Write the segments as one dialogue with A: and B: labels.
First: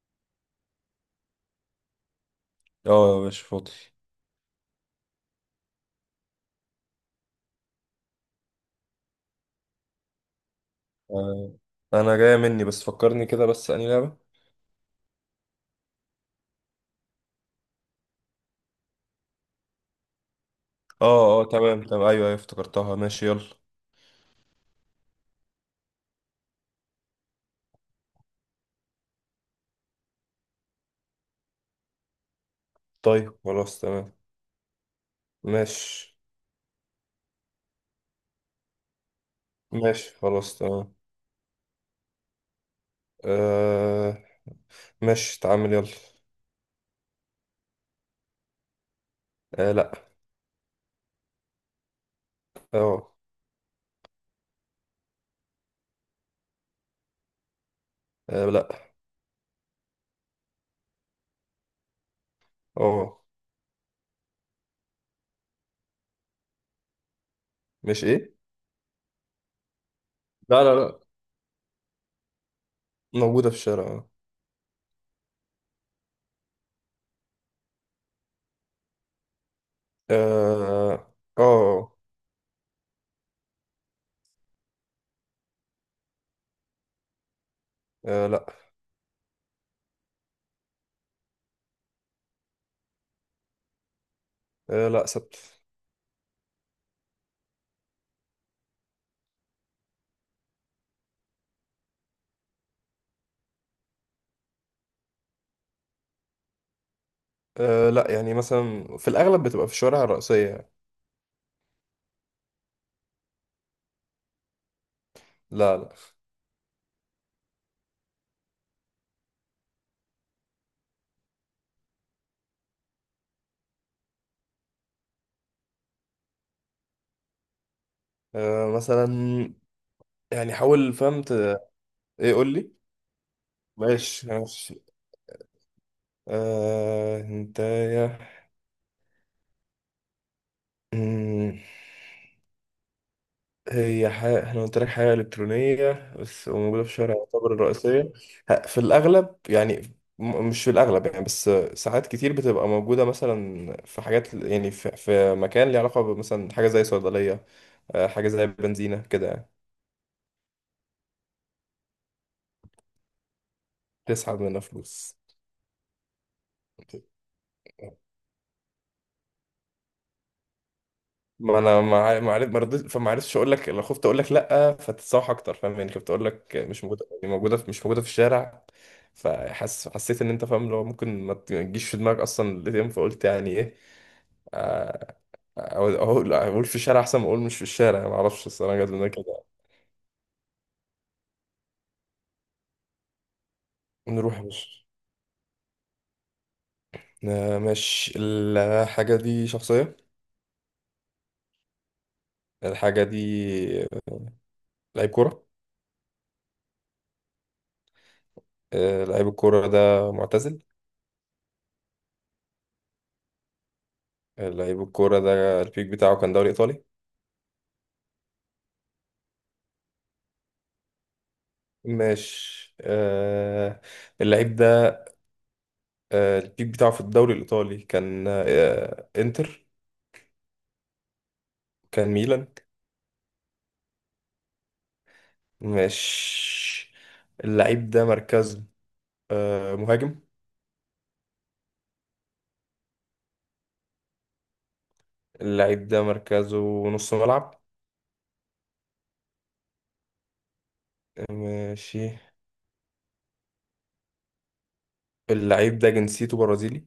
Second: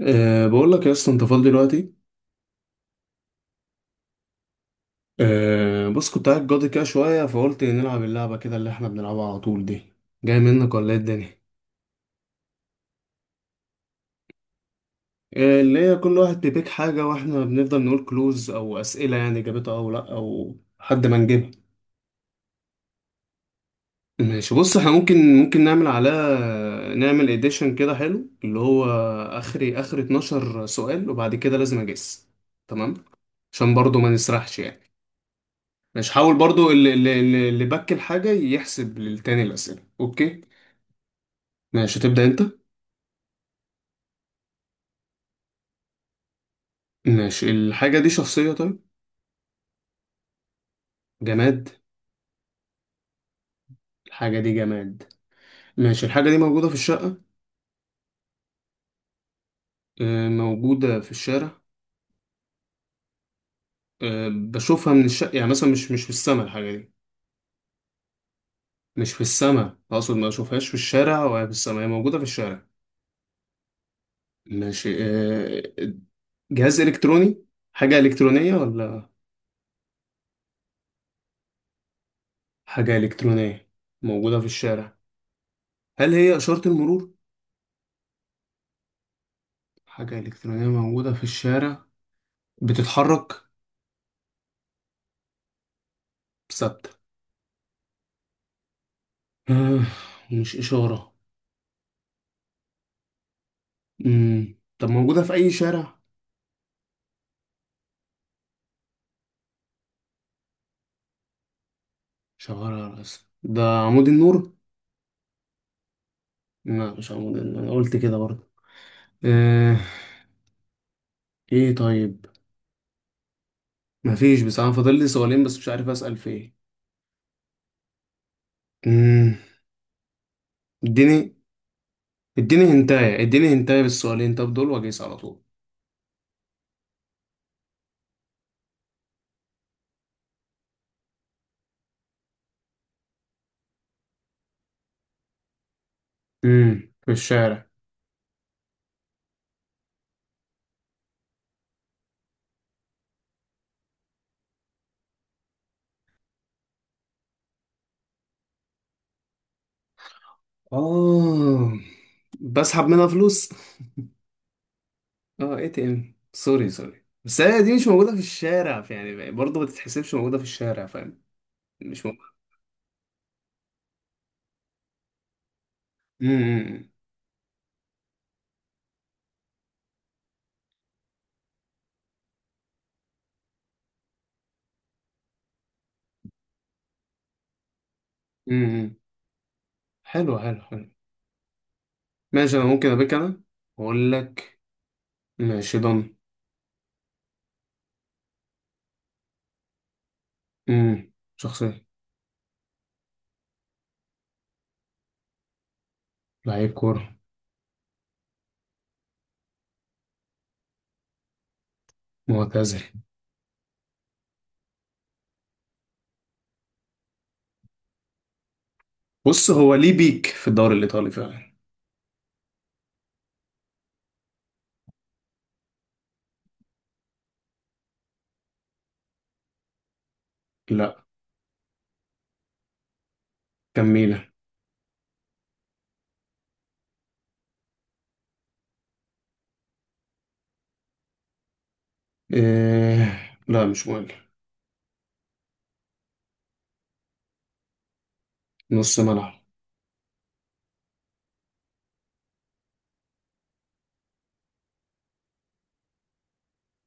A: بقول لك يا اسطى، انت فاضي دلوقتي؟
B: اه مش فاضي.
A: بص، كنت قاعد جاضي كده شويه فقلت نلعب اللعبه كده اللي احنا بنلعبها على طول دي. جاي منك ولا ايه الدنيا؟
B: آه، انا جاية مني بس فكرني كده بس اني لعبة.
A: اللي هي كل واحد بيبيك حاجه، واحنا بنفضل نقول كلوز او اسئله، يعني جابتها او لا او حد
B: اه
A: ما
B: اه
A: نجيبها.
B: تمام تمام، ايوه ايوه افتكرتها، ماشي يلا.
A: ماشي، بص احنا ممكن، ممكن نعمل على، نعمل اديشن كده حلو، اللي هو اخري اخر 12 سؤال، وبعد كده لازم اجس. تمام.
B: طيب
A: عشان
B: خلاص
A: برضو ما
B: تمام.
A: نسرحش يعني. ماشي،
B: ماشي
A: حاول برضو اللي بك الحاجة يحسب للتاني الأسئلة.
B: ماشي
A: أوكي،
B: خلاص تمام.
A: ماشي، هتبدأ أنت.
B: آه ماشي تعامل يلا.
A: ماشي، الحاجة دي شخصية؟ طيب،
B: آه لا.
A: جماد.
B: اه.
A: الحاجة دي جماد. ماشي، الحاجة دي موجودة في الشقة؟
B: آه، لا.
A: آه، موجودة في الشارع.
B: اه
A: آه، بشوفها من الشقة يعني، مثلا مش في السماء الحاجة دي؟
B: مش ايه.
A: مش في السماء، أقصد ما
B: لا
A: أشوفهاش في
B: لا لا،
A: الشارع ولا في السماء، هي موجودة في الشارع.
B: موجودة في الشارع.
A: ماشي. آه، جهاز إلكتروني؟ حاجة إلكترونية ولا؟
B: اه اه آه،.
A: حاجة إلكترونية موجودة في الشارع. هل هي إشارة المرور؟
B: آه، لا.
A: حاجة إلكترونية موجودة في الشارع. بتتحرك؟
B: آه لا ثابت.
A: ثابتة. آه، ومش إشارة. مم. طب موجودة في أي شارع؟
B: آه لا، يعني مثلا في الاغلب بتبقى في الشوارع الرئيسية يعني.
A: شغالة على الأسف ده؟ عمود النور؟
B: لا لا.
A: لا، مش عمود النور، أنا قلت كده برضه. آه. إيه طيب؟ مفيش، بس أنا فاضل لي سؤالين بس مش عارف أسأل في إيه.
B: آه مثلا،
A: مم.
B: يعني حاول
A: اديني،
B: فهمت. ايه قول
A: اديني
B: لي.
A: هنتاية، اديني هنتاية
B: ماشي
A: بالسؤالين طب دول
B: ماشي.
A: وأجيس على طول.
B: آه انت يا. مم. هي حاجة احنا قلت لك حاجة إلكترونية بس وموجودة في
A: في
B: الشارع، يعتبر
A: الشارع.
B: الرئيسية. في الأغلب يعني، مش في الأغلب يعني بس ساعات كتير بتبقى موجودة مثلا في حاجات، يعني في مكان ليه علاقة، مثلا حاجة زي صيدلية، آه، حاجة زي بنزينة كده يعني.
A: آه، بسحب منها فلوس.
B: تسحب منها فلوس.
A: اه، اي تي ام. سوري سوري، بس هي دي مش موجودة في الشارع يعني، برضه ما تتحسبش موجودة في الشارع، فاهم؟
B: ما انا ما
A: مش
B: عارف،
A: موجودة.
B: ما رضيت فما عرفتش اقول لك، لو خفت اقول لك لا فتتصاح اكتر، فاهم يعني؟ كنت اقول لك
A: امم
B: مش موجوده يعني موجوده في، مش موجوده في الشارع. حسيت ان انت فاهم، لو ممكن ما تجيش في دماغك اصلا الاي تي ام، فقلت يعني ايه. آه، اقول اقول أقول في الشارع احسن ما اقول مش في الشارع، ما اعرفش الصراحه جت
A: امم
B: لنا كده.
A: حلو حلو حلو. ماشي، انا ممكن ابيك انا واقول
B: نروح يا
A: لك.
B: باشا.
A: ماشي، ضن.
B: آه، ماشي. الحاجه دي شخصيه.
A: امم شخصية.
B: الحاجه دي لعيب كوره.
A: لعيب كورة.
B: آه، لعيب الكوره ده معتزل.
A: معتزل.
B: آه، لعيب الكوره ده البيك بتاعه كان دوري ايطالي.
A: بص، هو ليه بيك في الدوري الايطالي فعلا.
B: ماشي آه. اللعيب ده آه البيك بتاعه في الدوري الإيطالي كان آه إنتر.
A: لا،
B: كان ميلان.
A: كميلة.
B: ماشي. اللعيب ده مركزه آه مهاجم.
A: إيه لا مش مهم.
B: اللعيب ده مركزه نص ملعب.
A: نص ملعب.
B: ماشي. اللعيب ده جنسيته برازيلي.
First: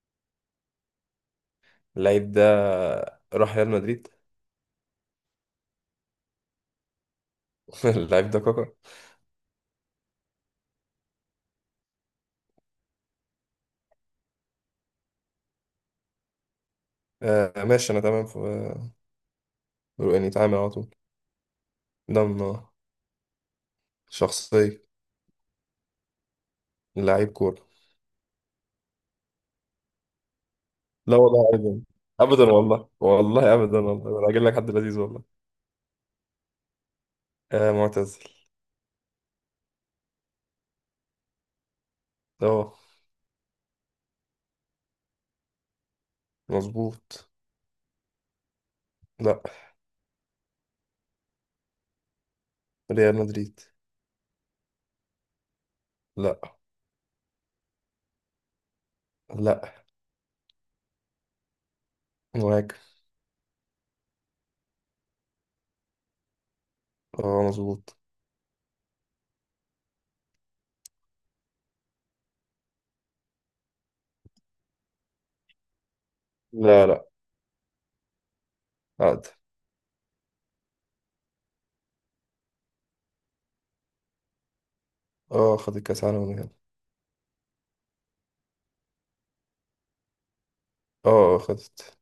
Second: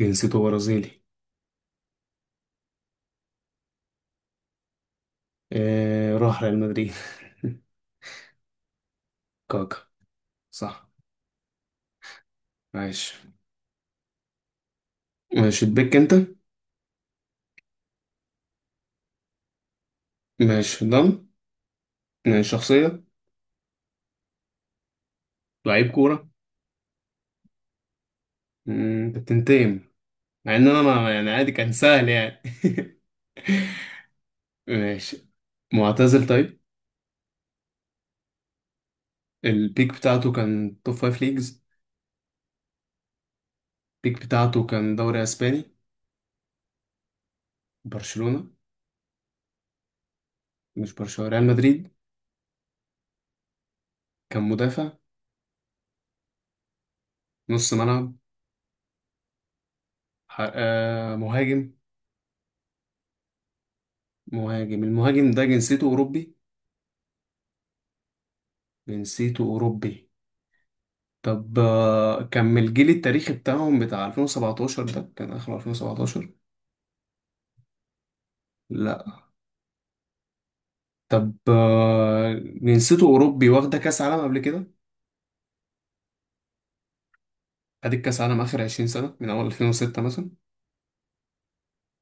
A: جنسيته برازيلي.
B: اللعيب ده راح ريال مدريد.
A: إيه راح ريال مدريد.
B: اللعيب ده كاكا.
A: كاكا. صح. عايش. ماشي، تبيك انت.
B: آه ماشي، أنا تمام في، يعني تمام على
A: ماشي،
B: طول.
A: دم.
B: ده
A: ماشي،
B: من-
A: شخصية.
B: شخصية.
A: لعيب كورة.
B: لعيب كورة.
A: مم، انت بتنتقم، مع ان انا ما
B: لا
A: يعني
B: والله
A: عادي، كان
B: ابدا.
A: سهل يعني.
B: ابدا والله، والله ابدا، والله انا هجيب لك حد لذيذ
A: ماشي،
B: والله.
A: معتزل طيب.
B: آه معتزل.
A: البيك بتاعته كان توب فايف ليجز.
B: اه
A: البيك بتاعته كان دوري اسباني.
B: مظبوط.
A: برشلونة؟
B: لا،
A: مش برشلونة، ريال مدريد.
B: ريال مدريد.
A: كان مدافع؟
B: لا.
A: نص ملعب؟
B: لا
A: آه مهاجم.
B: مهاجم.
A: مهاجم. المهاجم ده جنسيته اوروبي.
B: اه مظبوط.
A: جنسيته اوروبي. طب آه، كان من الجيل التاريخي بتاعهم، بتاع 2017 ده، كان اخر 2017.
B: لا. لا عقد.
A: طب آه، جنسيته أوروبي واخدة كأس عالم قبل كده.
B: اه خدت كاس عالم من هنا.
A: أديك كأس عالم آخر 20 سنة، من أول 2006 مثلا.
B: اه. آه، خدت.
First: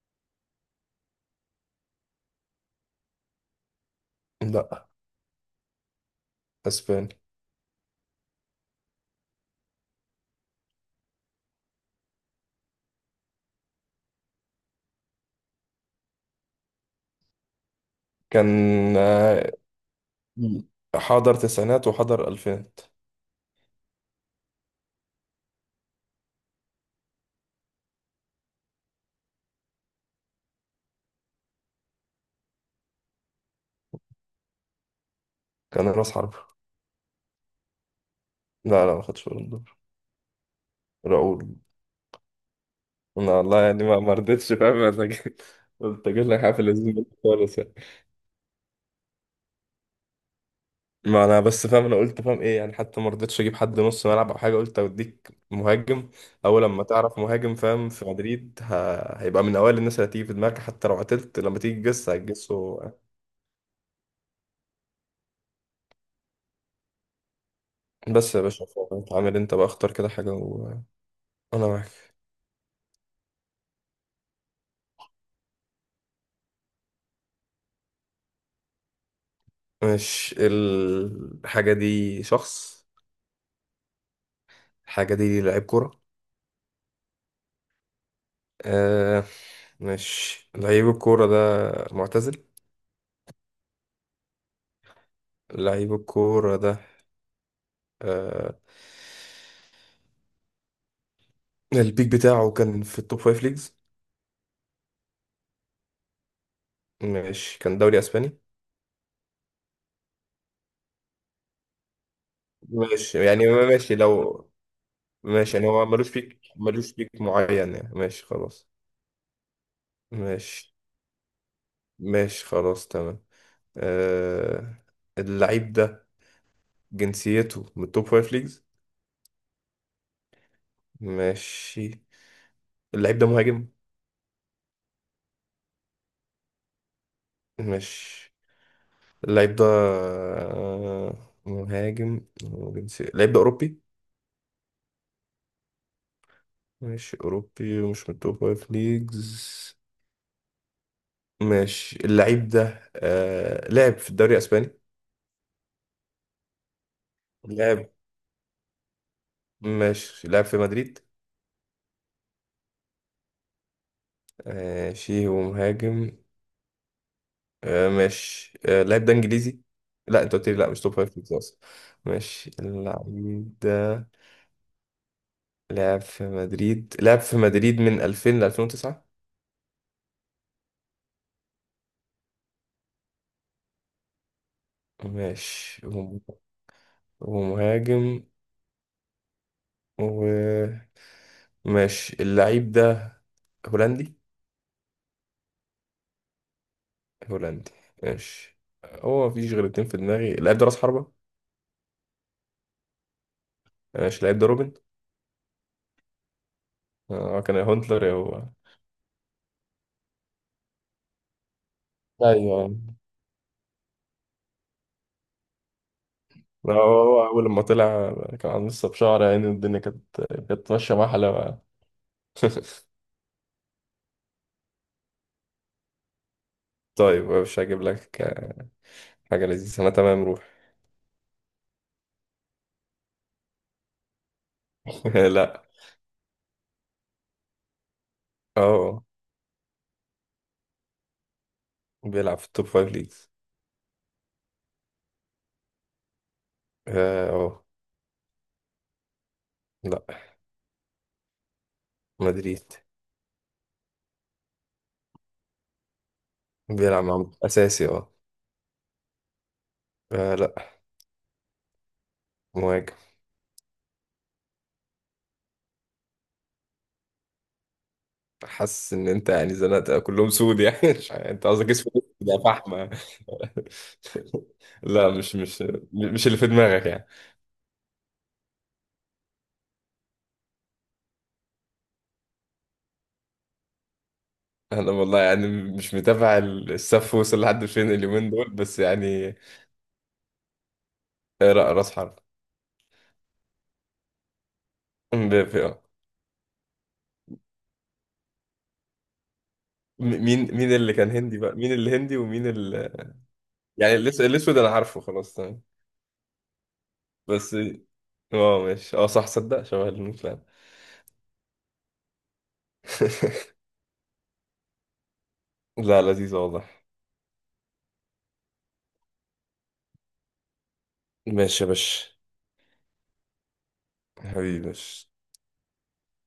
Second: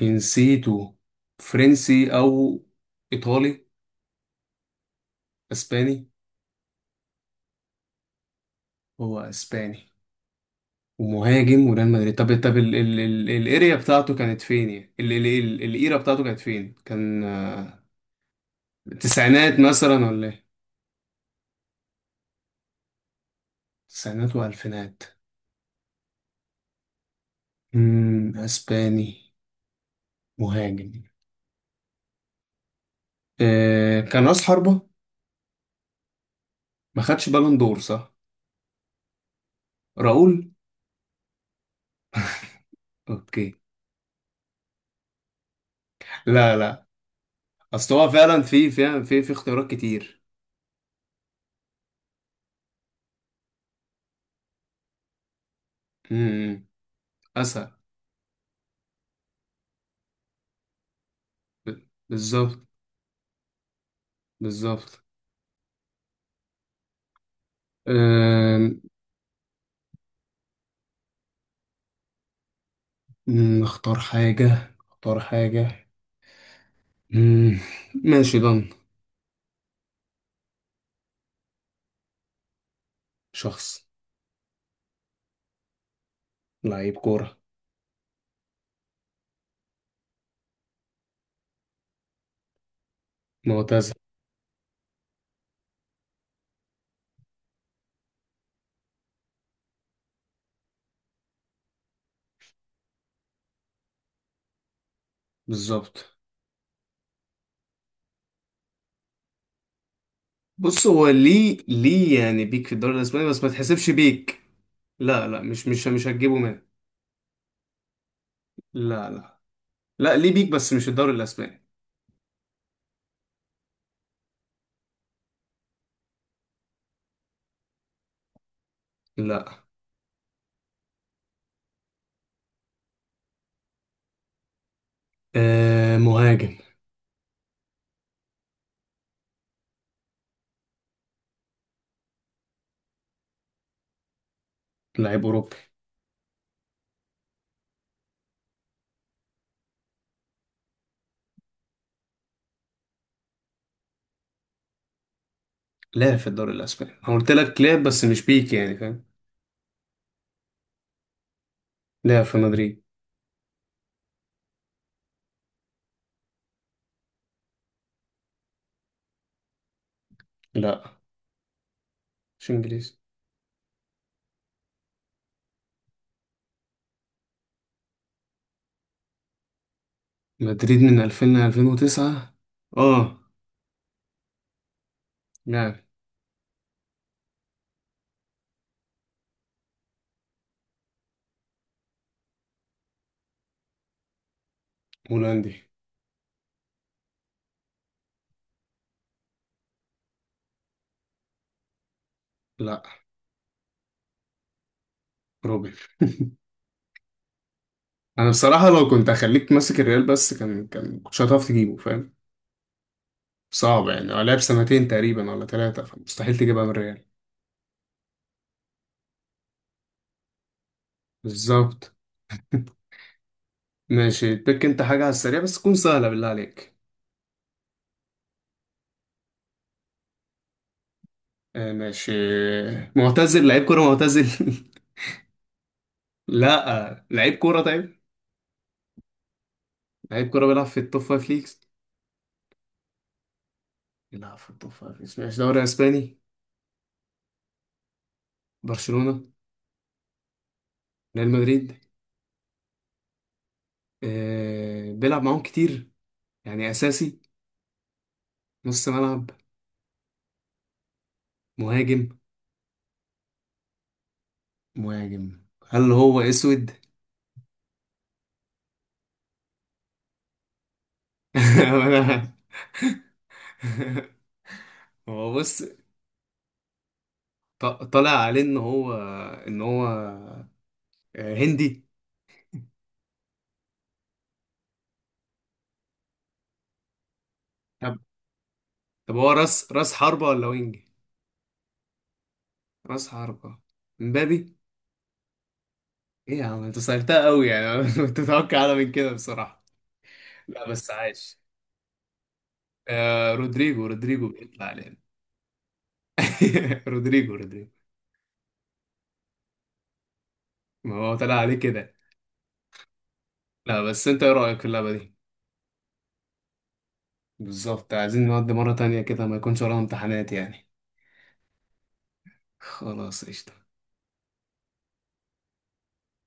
A: جنسيته فرنسي أو إيطالي؟
B: لا.
A: أسباني.
B: اسباني.
A: هو أسباني، ومهاجم، وريال مدريد. طب الاريا بتاعته كانت فين يعني، الإيرا بتاعته كانت فين، كان آه،
B: كان آه،
A: التسعينات مثلا ولا إيه؟
B: حضر تسعينات وحضر الفينات.
A: تسعينات وألفينات. أسباني، مهاجم، آه، كان رأس حربة.
B: كان راس حرب.
A: ما خدش بالون دور، صح؟
B: لا لا ما خدش بالون دور.
A: راؤول.
B: راؤول. انا
A: اوكي.
B: والله يعني ما رضيتش فاهم، قلت اجيب لك
A: لا
B: حافل
A: لا،
B: لذيذ خالص يعني.
A: اصل هو فعلا في اختيارات كتير.
B: ما انا بس فاهم، انا قلت فاهم ايه يعني، حتى ما رضيتش اجيب حد نص ملعب او حاجه، قلت اوديك مهاجم. اول
A: امم
B: لما تعرف مهاجم
A: اسهل.
B: فاهم في مدريد ه... هيبقى من اوائل الناس اللي هتيجي في دماغك، حتى لو عتلت لما تيجي
A: ب-
B: تجس
A: بالظبط،
B: هتجسه.
A: بالظبط.
B: بس يا باشا،
A: أم،
B: انت عامل، انت بقى اختار كده حاجه وانا معاك.
A: اختار حاجة، اختار حاجة. أم، ماشي، ضن.
B: مش الحاجه دي شخص.
A: شخص.
B: الحاجه دي لعيب كوره.
A: لعيب كورة.
B: آه. مش لعيب الكوره ده معتزل.
A: معتزل.
B: لعيب الكوره ده آه البيك بتاعه كان في التوب فايف ليجز.
A: بالظبط.
B: ماشي كان دوري اسباني.
A: بص، هو ليه، ليه يعني بيك في الدوري
B: ماشي
A: الاسباني، بس
B: يعني
A: ما تحسبش
B: ماشي
A: بيك.
B: لو.
A: لا لا،
B: ماشي
A: مش
B: يعني
A: مش
B: هو
A: مش
B: ملوش
A: هتجيبه
B: بيك،
A: منه.
B: ملوش بيك معين يعني، ماشي خلاص.
A: لا لا، لا ليه بيك بس
B: ماشي.
A: مش الدوري الاسباني.
B: ماشي خلاص تمام. آه. اللعيب ده جنسيته من التوب فايف ليجز.
A: لا،
B: ماشي. اللعيب ده مهاجم.
A: أه مهاجم.
B: ماشي. اللعيب ده آه مهاجم، وجنسية اللعيب ده أوروبي.
A: لعيب اوروبا.
B: ماشي أوروبي ومش من التوب فايف ليجز. ماشي، اللاعب ده آه لعب في الدوري الاسباني.
A: لعب في الدوري الاسباني، انا قلت لك لعب،
B: لعب.
A: بس مش بيك يعني فاهم.
B: ماشي لعب في مدريد.
A: لعب في مدريد.
B: ماشي ومهاجم. آه ماشي. آه اللاعب ده انجليزي. لا انت قلت لي لا مش توب
A: لا،
B: فايف ليجز اصلا.
A: مش
B: ماشي.
A: انجليزي.
B: اللاعب ده لعب في مدريد، لعب في مدريد من 2000 ل 2009.
A: مدريد من 2000 ل 2009. اه لعب.
B: ماشي، ومهاجم، وماشي. اللاعب ده هولندي.
A: هولندي.
B: هولندي. ماشي. هو مفيش غير اتنين في دماغي، اللاعب ده راس حربة.
A: لا،
B: ماشي. اللاعب ده روبن.
A: روبن.
B: آه، كان هونتلر
A: انا
B: هو.
A: بصراحه لو كنت هخليك ماسك الريال بس، كان كنتش هتعرف تجيبه فاهم.
B: ايوه.
A: صعب يعني، هو لعب سنتين تقريبا ولا ثلاثه، فمستحيل تجيبها من
B: لا، هو
A: الريال.
B: هو أول لما طلع كان عن لسه بشعر يعني، الدنيا كانت، كانت ماشية مع حلاوة.
A: بالظبط. ماشي، تك انت حاجه على السريع بس تكون سهله بالله عليك.
B: طيب مش هجيب لك حاجة لذيذة، أنا تمام روح.
A: آه ماشي. معتزل. لعيب كوره معتزل.
B: لا.
A: لا، لعيب كوره طيب.
B: اه
A: لعيب كرة بيلعب في التوب فايف ليجز.
B: بيلعب في التوب فايف ليجز.
A: بيلعب في التوب فايف ليجز. ماشي. دوري اسباني.
B: اه آه.
A: برشلونة؟
B: لا
A: ريال مدريد.
B: مدريد.
A: آه بيلعب معاهم كتير يعني،
B: بيلعب
A: اساسي.
B: مع أساسي اه.
A: نص ملعب؟
B: آه، لا.
A: مهاجم.
B: مهاجم.
A: مهاجم. هل هو اسود؟
B: حاسس إن أنت يعني زنقت كلهم سود يعني. مش عارف، أنت قصدك اسمه إيه؟
A: أنا
B: ده فحمة. لا
A: هو
B: مش
A: بص،
B: مش مش اللي في دماغك يعني.
A: طالع عليه ان هو، ان هو، آه، هندي.
B: انا والله يعني مش متابع السف وصل لحد فين
A: طب،
B: اليومين دول بس
A: هو
B: يعني.
A: راس حربة ولا وينج؟
B: اقرا راس حرب.
A: راس حربة. مبابي؟
B: آه.
A: ايه يا عم انت صيرتها قوي يعني. كنت متوقع اعلى من كده بصراحة.
B: مين
A: لا
B: مين
A: بس،
B: اللي كان هندي؟
A: عايش.
B: بقى مين الهندي ومين ال...
A: آه رودريجو،
B: يعني
A: رودريجو
B: الاسود
A: بيطلع
B: انا
A: علينا.
B: عارفه خلاص تمام
A: رودريجو،
B: بس.
A: رودريجو.
B: اه ماشي، اه صح صدق شبه المين فعلا.
A: ما هو طلع عليه كده. لا بس انت ايه رأيك في اللعبة دي؟
B: لا لذيذ واضح.
A: بالظبط، عايزين نودي مرة تانية كده ما يكونش ورانا امتحانات يعني.
B: ماشي يا باشا.
A: خلاص قشطة.
B: حبيبي يا باشا.